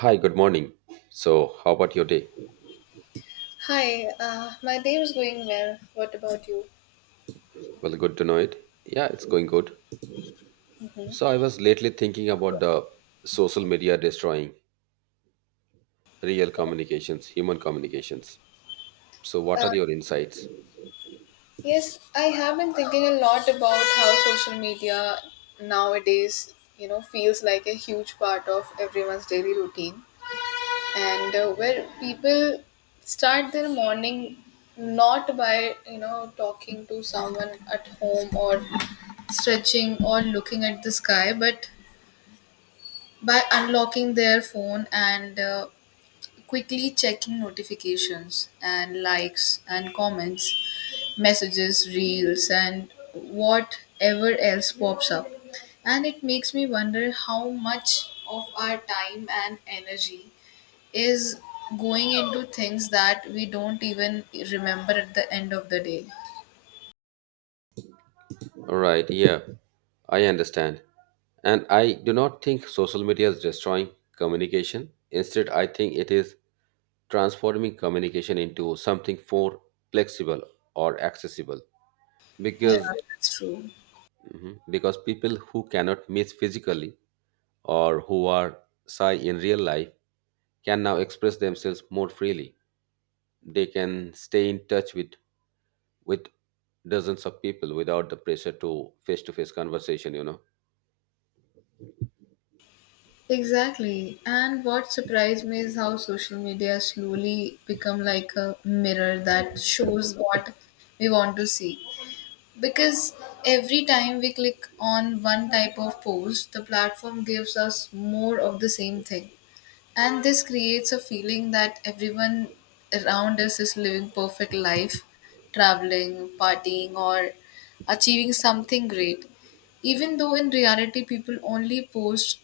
Hi, good morning. So, how about your day? Hi, my day was going well. What about you? Well, good to know it. Yeah, it's going good. Hmm. So, I was lately thinking about the social media destroying real communications, human communications. So, what Uh, are your insights? yes, I have been thinking a lot about how social media nowadays, feels like a huge part of everyone's daily routine, and where people start their morning not by talking to someone at home or stretching or looking at the sky, but by unlocking their phone and quickly checking notifications and likes and comments, messages, reels, and whatever else pops up. And it makes me wonder how much of our time and energy is going into things that we don't even remember at the end of the day. All right, yeah, I understand. And I do not think social media is destroying communication. Instead, I think it is transforming communication into something more flexible or accessible Yeah, because that's true. Mhm. because people who cannot meet physically or who are shy in real life can now express themselves more freely. They can stay in touch with dozens of people without the pressure to face conversation, you know. Exactly. And what surprised me is how social media slowly become like a mirror that shows what we want to see. Because every time we click on one type of post, the platform gives us more of the same thing. And this creates a feeling that everyone around us is living perfect life, traveling, partying or achieving something great. Even though in reality people only post,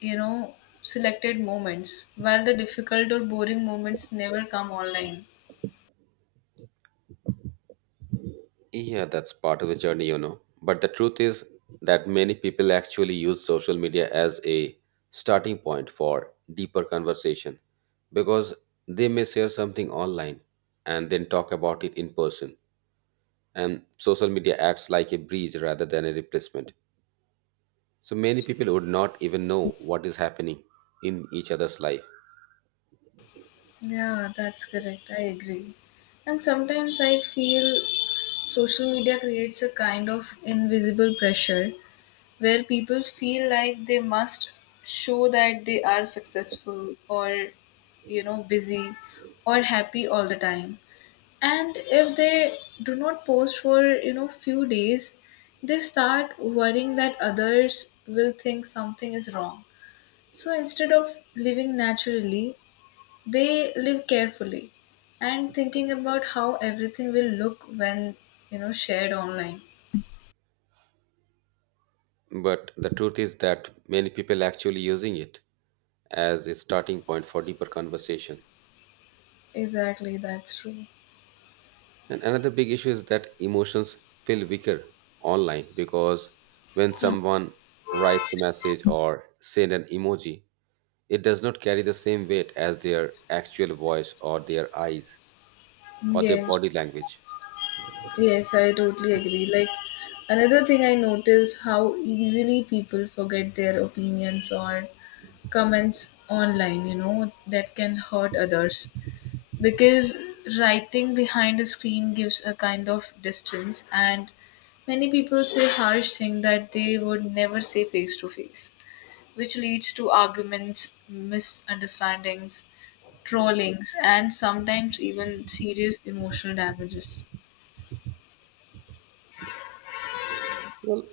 you know, selected moments, while the difficult or boring moments never come online. Yeah, that's part of the journey, you know. But the truth is that many people actually use social media as a starting point for deeper conversation because they may share something online and then talk about it in person. And social media acts like a bridge rather than a replacement. So many people would not even know what is happening in each other's life. Yeah, that's correct. I agree. And sometimes I feel social media creates a kind of invisible pressure where people feel like they must show that they are successful or, busy or happy all the time. And if they do not post for, few days, they start worrying that others will think something is wrong. So instead of living naturally, they live carefully and thinking about how everything will look when shared online. But the truth is that many people actually using it as a starting point for deeper conversation. Exactly, that's true. And another big issue is that emotions feel weaker online because when someone writes a message or send an emoji, it does not carry the same weight as their actual voice or their eyes or their Yes, body language. yes, I totally agree. Like, another thing I noticed how easily people forget their opinions or comments online, that can hurt others. Because writing behind a screen gives a kind of distance, and many people say harsh things that they would never say face to face, which leads to arguments, misunderstandings, trollings, and sometimes even serious emotional damages. Well,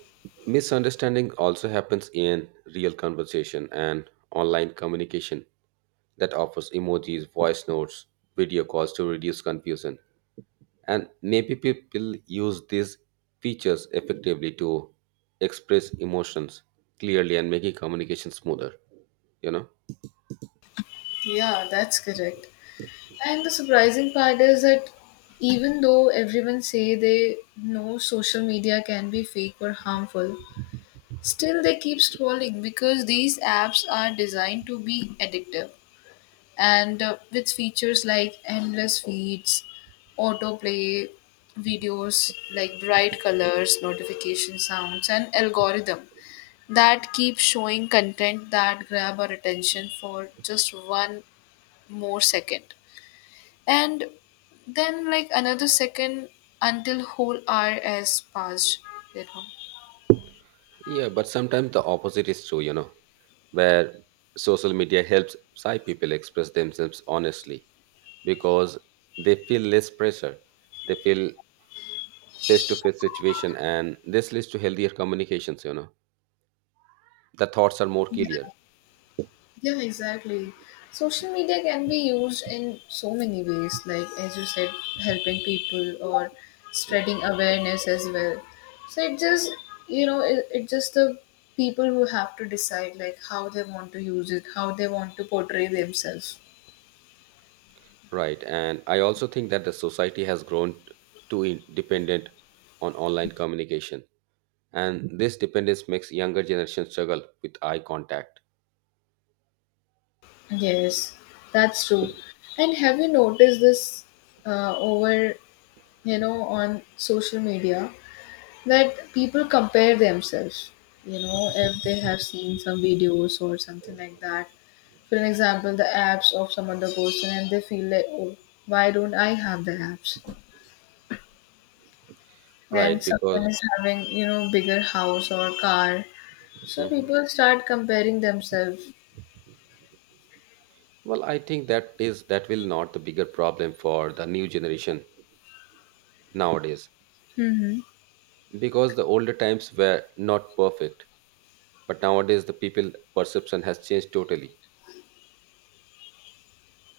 misunderstanding also happens in real conversation and online communication that offers emojis, voice notes, video calls to reduce confusion. And maybe people use these features effectively to express emotions clearly and making communication smoother, you know? Yeah, that's correct. And the surprising part is that even though everyone say they know social media can be fake or harmful, still they keep scrolling because these apps are designed to be addictive and with features like endless feeds, autoplay, videos like bright colors, notification sounds and algorithm that keep showing content that grab our attention for just one more second and then like another second until whole hour has passed you know Yeah, but sometimes the opposite is true, you know, where social media helps Thai people express themselves honestly because they feel less pressure. They feel face to face situation and this leads to healthier communications, you know. The thoughts are more clear. Yeah, exactly. Social media can be used in so many ways, like as you said, helping people or spreading awareness as well. So it just, it just the people who have to decide like how they want to use it, how they want to portray themselves. Right. And I also think that the society has grown too in- dependent on online communication. And this dependence makes younger generation struggle with eye contact. Yes, that's true. And have you noticed this over, on social media that people compare themselves, if they have seen some videos or something like that. For an example, the apps of some other person, and they feel like, oh, why don't I have the apps? Right, And because someone is having, bigger house or car. So Mhm. people start comparing themselves. Well, I think that is that will not the bigger problem for the new generation nowadays Mm-hmm. because the older times were not perfect, but nowadays the people perception has changed totally.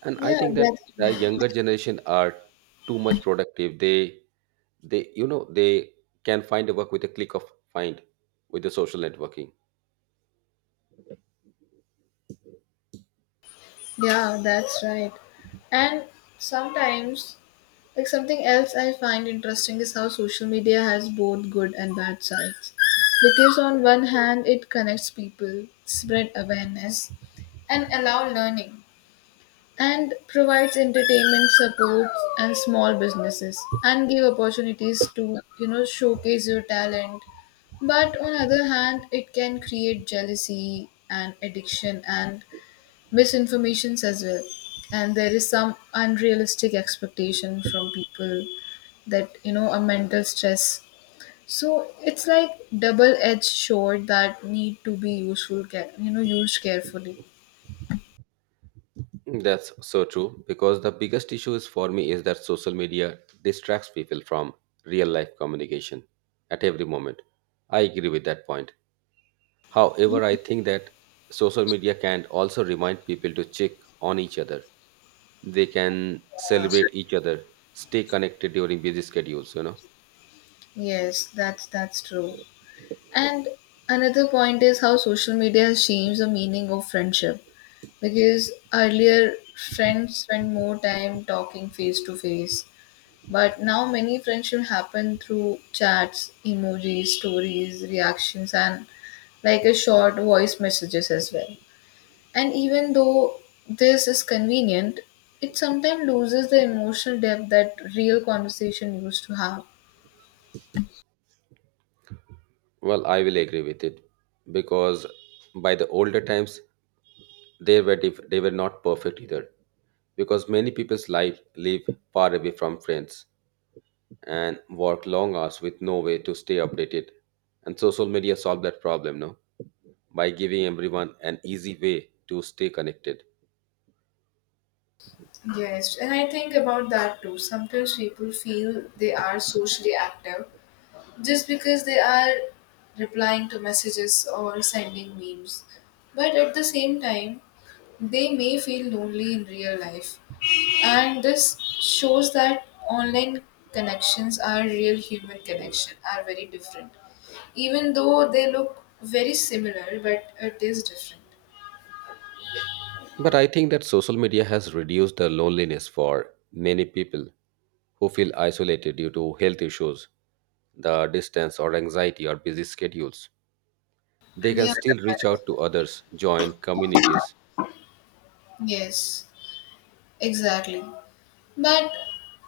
And I Yeah, think that that's the younger generation are too much productive. They you know they can find a work with a click of find with the social networking. Yeah, that's right. And sometimes, like something else I find interesting is how social media has both good and bad sides. Because on one hand, it connects people, spread awareness, and allow learning, and provides entertainment supports and small businesses, and give opportunities to showcase your talent. But on other hand, it can create jealousy and addiction and misinformations as well, and there is some unrealistic expectation from people that a mental stress, so it's like double edged sword that need to be useful care, used carefully. That's so true because the biggest issue is for me is that social media distracts people from real life communication at every moment. I agree with that point. However, I think that social media can also remind people to check on each other. They can celebrate each other, stay connected during busy schedules, you know. That's true. And another point is how social media has changed the meaning of friendship, because earlier friends spend more time talking face to face. But now many friendships happen through chats, emojis, stories, reactions, and like a short voice messages as well. And even though this is convenient, it sometimes loses the emotional depth that real conversation used to have. Well, I will agree with it because by the older times, they were not perfect either because many people's life live far away from friends and work long hours with no way to stay updated. And social media solved that problem, no, by giving everyone an easy way to stay connected. Yes, and I think about that too. Sometimes people feel they are socially active, just because they are replying to messages or sending memes. But at the same time, they may feel lonely in real life. And this shows that online connections are real human connection are very different. Even though they look very similar, but it is different. But I think that social media has reduced the loneliness for many people who feel isolated due to health issues, the distance or anxiety or busy schedules. They can Yeah. still reach out to others, join communities. Yes, exactly. But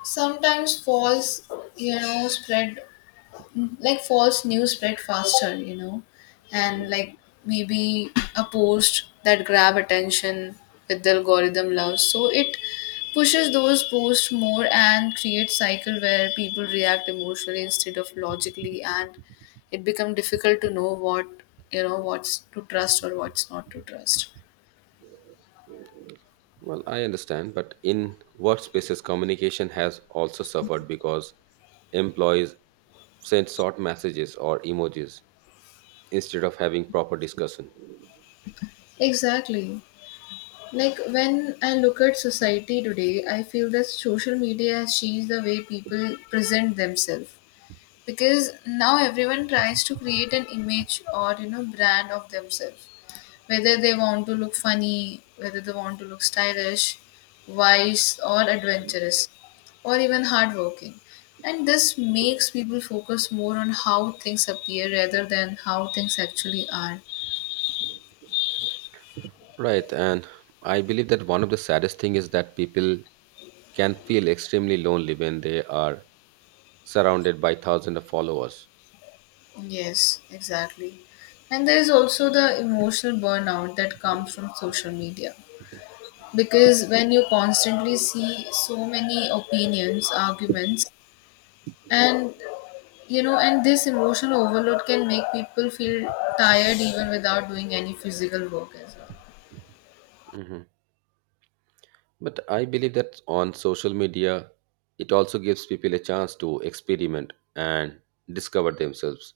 sometimes false, spread like false news spread faster, and like maybe a post that grab attention with the algorithm loves, so it pushes those posts more and creates cycle where people react emotionally instead of logically, and it become difficult to know what what's to trust or what's not to trust. Well, I understand, but in workspaces, communication has also suffered because employees send short messages or emojis instead of having proper discussion. Exactly. Like when I look at society today, I feel that social media has changed the way people present themselves. Because now everyone tries to create an image or brand of themselves, whether they want to look funny, whether they want to look stylish, wise or adventurous or even hardworking, and this makes people focus more on how things appear rather than how things actually are. Right, and I believe that one of the saddest thing is that people can feel extremely lonely when they are surrounded by thousands of followers. Yes, exactly. And there is also the emotional burnout that comes from social media, because when you constantly see so many opinions arguments and and this emotional overload can make people feel tired even without doing any physical work as well. Mhm. But I believe that on social media, it also gives people a chance to experiment and discover themselves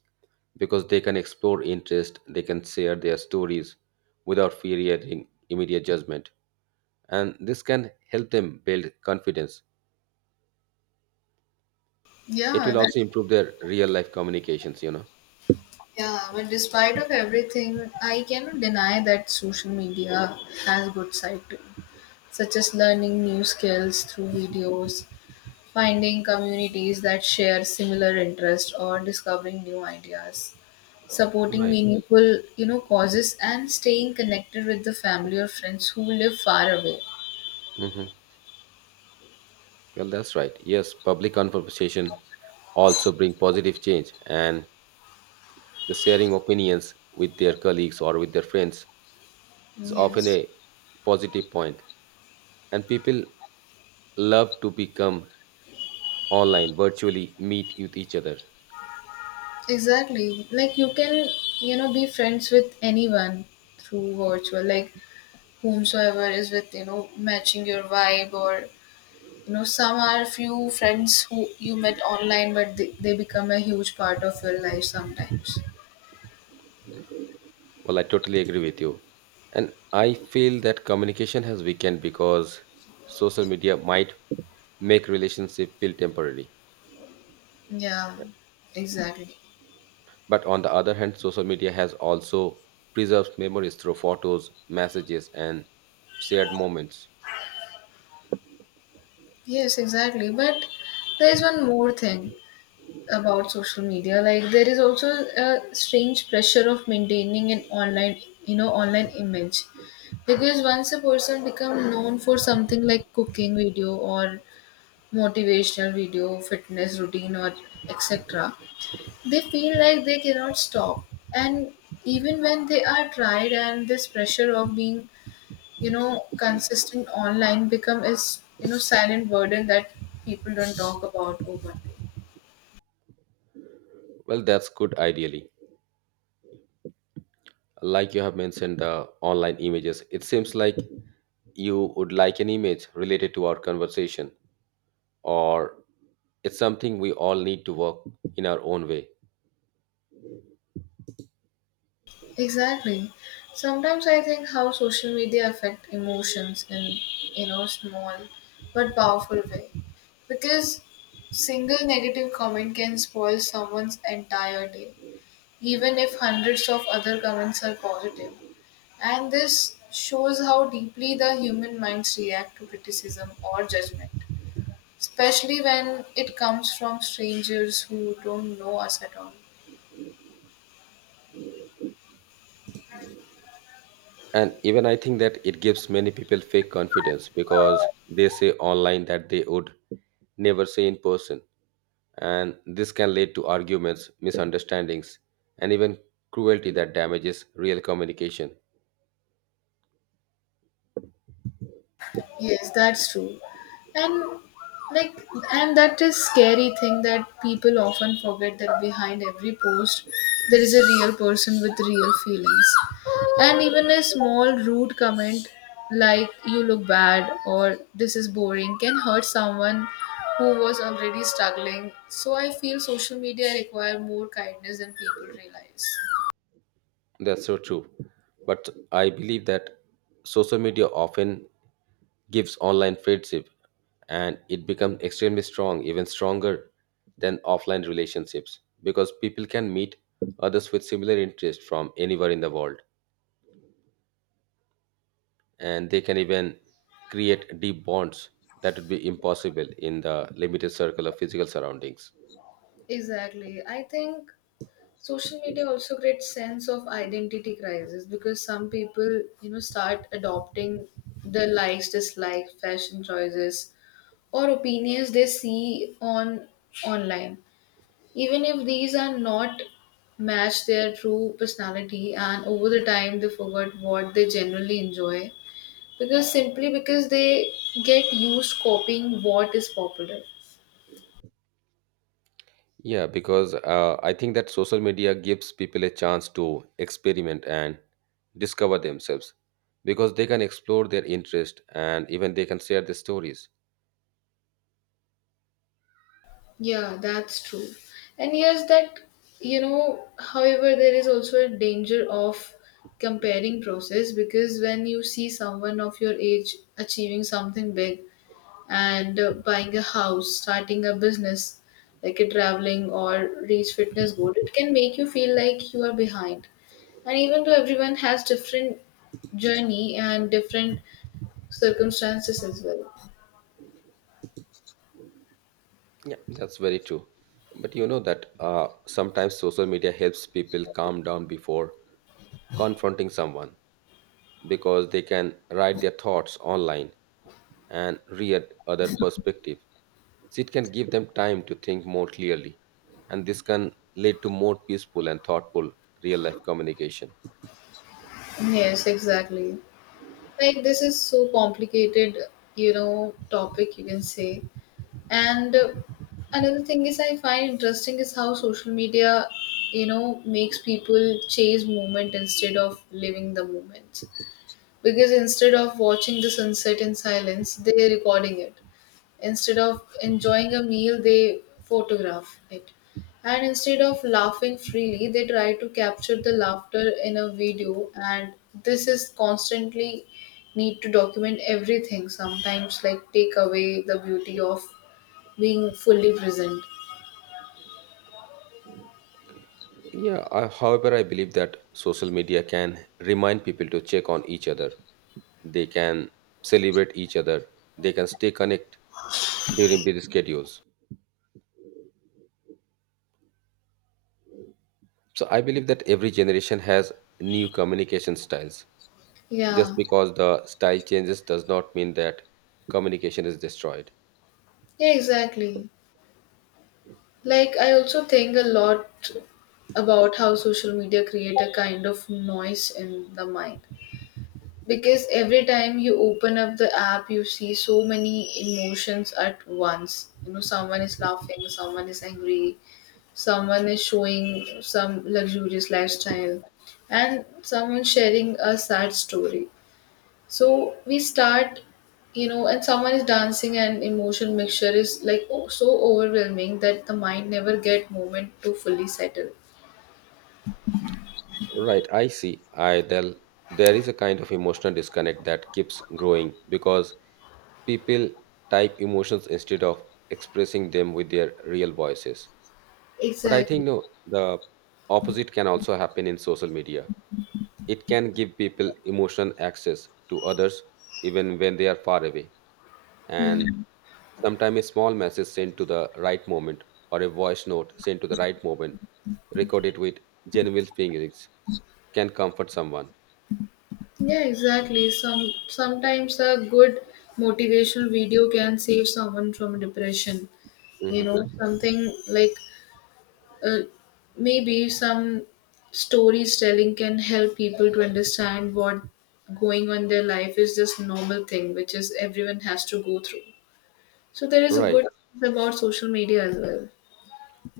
because they can explore interest, they can share their stories without fearing immediate judgment, and this can help them build confidence. It yeah will that also improve their real life communications, you know. yeah, but despite of everything I cannot deny that social media has good side too, such as learning new skills through videos, finding communities that share similar interests or discovering new ideas, supporting Right. meaningful causes and staying connected with the family or friends who live far away. Mhm. Well, that's right. Yes, public conversation also bring positive change, and the sharing opinions with their colleagues or with their friends is often Yes, a positive point. And people love to become online, virtually meet with each other. exactly. Like you can, be friends with anyone through virtual, like whomsoever is with, matching your vibe or some are few friends who you met online but they become a huge part of your life sometimes. Well, I totally agree with you. And I feel that communication has weakened because social media might make relationship feel temporary. Yeah, exactly. But on the other hand, social media has also preserves memories through photos, messages, and shared moments. Yes, exactly. But there is one more thing about social media, like there is also a strange pressure of maintaining an online online image, because once a person become known for something like cooking video or motivational video fitness routine or etc, they feel like they cannot stop, and even when they are tried, and this pressure of being consistent online become is silent burden that people don't talk about openly. Well, that's good ideally. Like you have mentioned the online images, it seems like you would like an image related to our conversation, or it's something we all need to work in our own way. Exactly. Sometimes I think how social media affect emotions in small but powerful way. Because single negative comment can spoil someone's entire day, even if hundreds of other comments are positive. And this shows how deeply the human minds react to criticism or judgment, especially when it comes from strangers who don't know us at all. And even I think that it gives many people fake confidence because they say online that they would never say in person. And this can lead to arguments, misunderstandings, and even cruelty that damages real communication. Yes, that's true. And like and that is scary thing that people often forget that behind every post there is a real person with real feelings. And even a small rude comment like you look bad or this is boring can hurt someone who was already struggling. So I feel social media require more kindness than people realize. That's so true. But I believe that social media often gives online friendship and it becomes extremely strong, even stronger than offline relationships because people can meet others with similar interests from anywhere in the world and they can even create deep bonds that would be impossible in the limited circle of physical surroundings. Exactly. I think social media also creates sense of identity crisis because some people start adopting the likes dislikes fashion choices or opinions they see on online, even if these are not match their true personality, and over the time they forget what they generally enjoy because simply because they get used copying what is popular. Yeah, because I think that social media gives people a chance to experiment and discover themselves because they can explore their interest and even they can share their stories. Yeah, that's true. And yes, that, however, there is also a danger of comparing process because when you see someone of your age achieving something big and buying a house, starting a business, like a traveling or reach fitness goal, it can make you feel like you are behind. And even though everyone has different journey and different circumstances as well. Yeah, that's very true. But you know that sometimes social media helps people calm down before confronting someone because they can write their thoughts online and read other perspective. So it can give them time to think more clearly, and this can lead to more peaceful and thoughtful real life communication. Yes, exactly. Like this is so complicated, topic you can say. And another thing is I find interesting is how social media, makes people chase moment instead of living the moment. Because instead of watching the sunset in silence, they're recording it. Instead of enjoying a meal, they photograph it. And instead of laughing freely, they try to capture the laughter in a video. And this is constantly need to document everything, sometimes, like take away the beauty of being fully present. Yeah, however, I believe that social media can remind people to check on each other. They can celebrate each other. They can stay connected during busy schedules. So I believe that every generation has new communication styles. Just Yeah, because the style changes does not mean that communication is destroyed. yeah, exactly. Like, I also think a lot about how social media create a kind of noise in the mind. Because every time you open up the app, you see so many emotions at once. You know, someone is laughing, someone is angry, someone is showing some luxurious lifestyle, and someone sharing a sad story. So we start, and someone is dancing, and emotion mixture is like oh, so overwhelming that the mind never get moment to fully settle. Right, I see. I del There is a kind of emotional disconnect that keeps growing because people type emotions instead of expressing them with their real voices. But I think Exactly. no, the opposite can also happen in social media. It can give people emotional access to others even when they are far away. And sometimes a small message sent to the right moment or a voice note sent to the right moment record it with genuine feelings can comfort someone. Yeah, exactly. Sometimes a good motivational video can save someone from depression. You know, Hmm. something like uh, maybe some stories telling can help people to understand what going on in their life is just normal thing, which is everyone has to go through. So there is a Right, good about social media as well.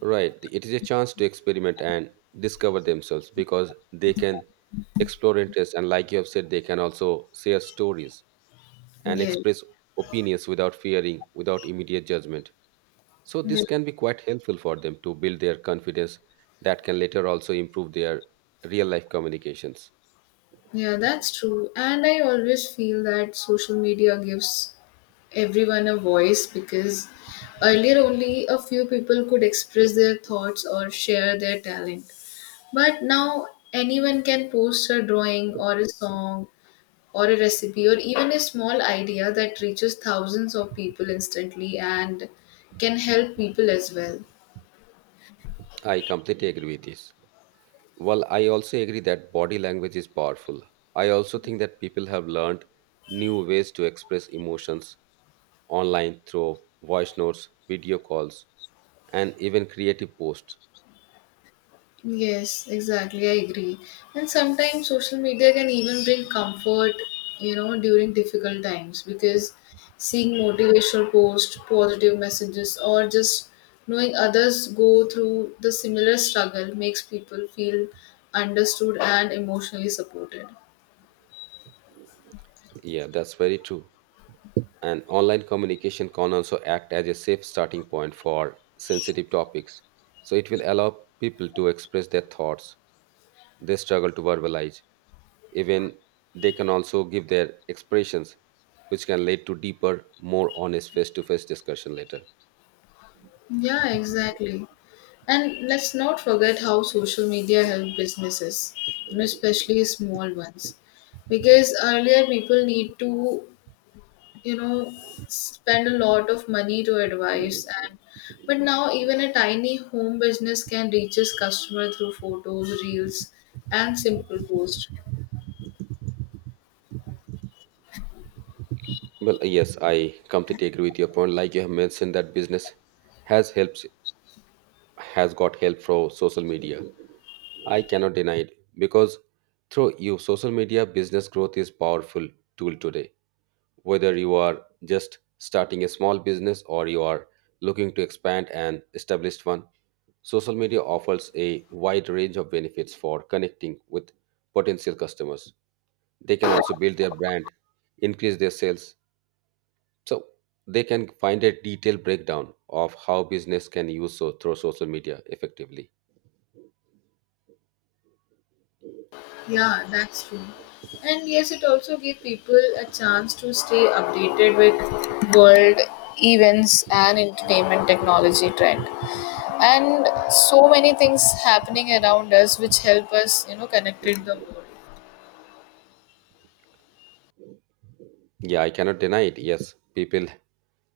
right. It is a chance to experiment and discover themselves because they can explore interests and, like you have said, they can also share stories and Yeah. express opinions without fearing, without immediate judgment. So, Yeah, this can be quite helpful for them to build their confidence that can later also improve their real life communications. yeah, that's true. And I always feel that social media gives everyone a voice because earlier only a few people could express their thoughts or share their talent. But now anyone can post a drawing or a song or a recipe or even a small idea that reaches thousands of people instantly and can help people as well. I completely agree with this. Well, I also agree that body language is powerful. I also think that people have learned new ways to express emotions online through voice notes, video calls, and even creative posts. Yes, exactly. I agree. And sometimes social media can even bring comfort, during difficult times because seeing motivational posts, positive messages, or just knowing others go through the similar struggle makes people feel understood and emotionally supported. Yeah, that's very true. And online communication can also act as a safe starting point for sensitive topics. So it will allow people to express their thoughts they struggle to verbalize. Even they can also give their expressions which can lead to deeper more honest face-to-face discussion later. Yeah, exactly. And let's not forget how social media help businesses, especially small ones. Because earlier people need to you know spend a lot of money to advise, and but now even a tiny home business can reach its customer through photos reels and simple posts. Well yes, I completely agree with your point. Like you have mentioned that business has helps has got help from social media. I cannot deny it because through you social media business growth is powerful tool today. Whether you are just starting a small business or you are looking to expand an established one, social media offers a wide range of benefits for connecting with potential customers. They can also build their brand, increase their sales. So they can find a detailed breakdown of how business can use so, through social media effectively. Yeah, that's true. And yes, it also gives people a chance to stay updated with world events and entertainment technology trend, and so many things happening around us which help us connected the world. Yeah, I cannot deny it. Yes, people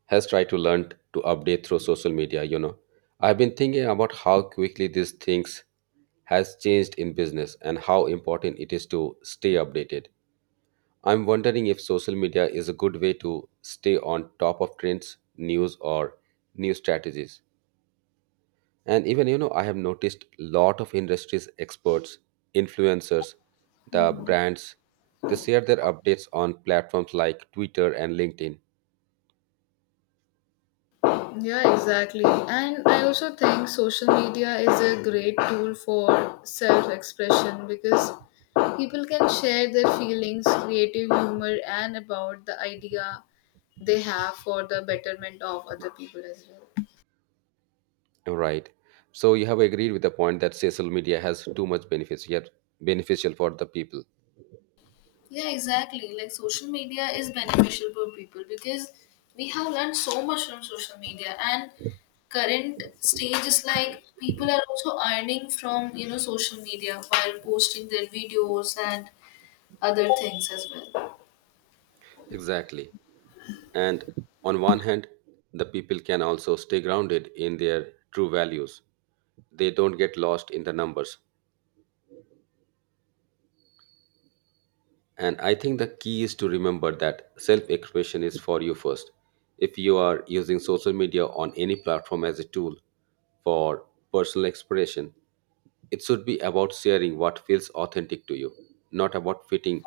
has tried to learn to update through social media, you know. I've been thinking about how quickly these things has changed in business and how important it is to stay updated. I'm wondering if social media is a good way to stay on top of trends, news or new strategies. And even you know, I have noticed lot of industries experts, influencers, the Mhm. brands, they share their updates on platforms like Twitter and LinkedIn. Yeah, exactly. And I also think social media is a great tool for self expression because people can share their feelings, creative humor, and about the idea they have for the betterment of other people as well. Right. So you have agreed with the point that social media has too much benefits, yet beneficial for the people. Yeah, exactly. Like social media is beneficial for people because we have learned so much from social media, and current stage is like people are also earning from social media while posting their videos and other things as well. Exactly. And on one hand, the people can also stay grounded in their true values. They don't get lost in the numbers. And I think the key is to remember that self expression is for you first. If you are using social media on any platform as a tool for personal expression, it should be about sharing what feels authentic to you, not about fitting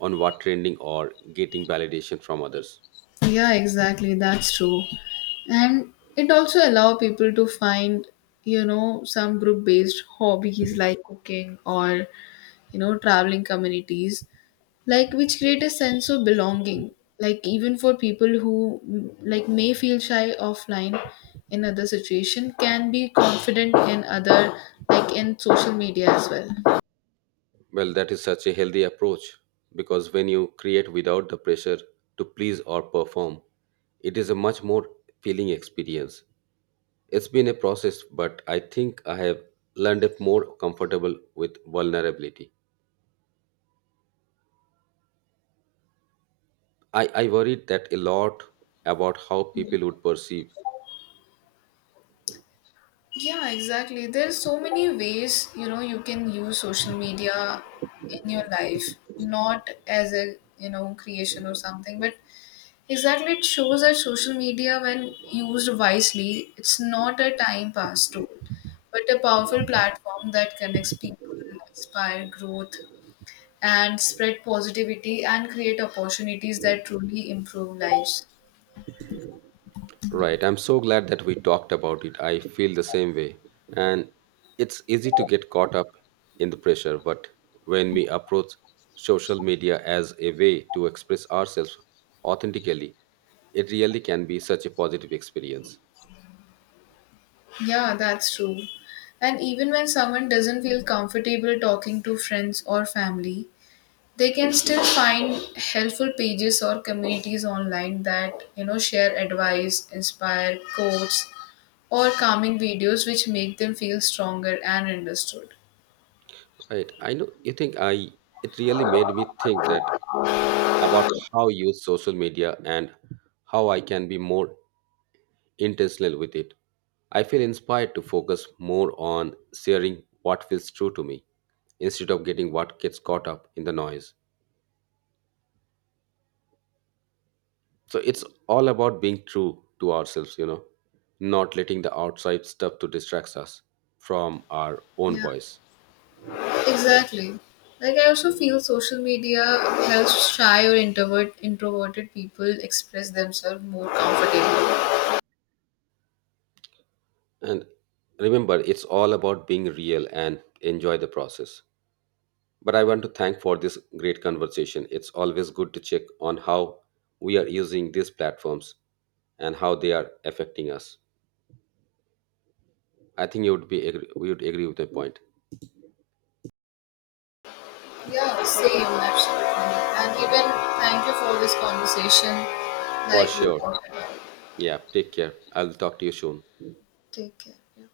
on what trending or getting validation from others. Yeah, exactly. That's true. And it also allow people to find, some group based hobbies like cooking or, traveling communities, like which create a sense of belonging, like even for people who like may feel shy offline in other situation can be confident in other like in social media as well. Well, that is such a healthy approach because when you create without the pressure to please or perform, it is a much more feeling experience. It's been a process, but I think I have learned it more comfortable with vulnerability. I worried that a lot about how people would perceive. Yeah, exactly. There's so many ways, you can use social media in your life, not as a creation or something, but exactly, it shows that social media, when used wisely, it's not a time pass tool, but a powerful platform that connects people, inspire growth, and spread positivity and create opportunities that truly improve lives. Right, I'm so glad that we talked about it. I feel the same way. And it's easy to get caught up in the pressure, but when we approach social media as a way to express ourselves authentically, it really can be such a positive experience. Yeah, that's true. And even when someone doesn't feel comfortable talking to friends or family, they can still find helpful pages or communities online that share advice, inspire quotes, or calming videos which make them feel stronger and understood. Right, I know you think it really made me think that about how I use social media and how I can be more intentional with it. I feel inspired to focus more on sharing what feels true to me instead of getting what gets caught up in the noise. So it's all about being true to ourselves, you know, not letting the outside stuff to distract us from our own Yeah, voice. exactly. Like I also feel social media helps shy or introverted people express themselves more comfortably. And remember, it's all about being real and enjoy the process. But I want to thank for this great conversation. It's always good to check on how we are using these platforms and how they are affecting us. I think you would be agree, we would agree with the point. Yeah, same, absolutely. And even thank you for this conversation. For Like we sure. talked about. Yeah, take care. I'll talk to you soon. Take care. Yeah.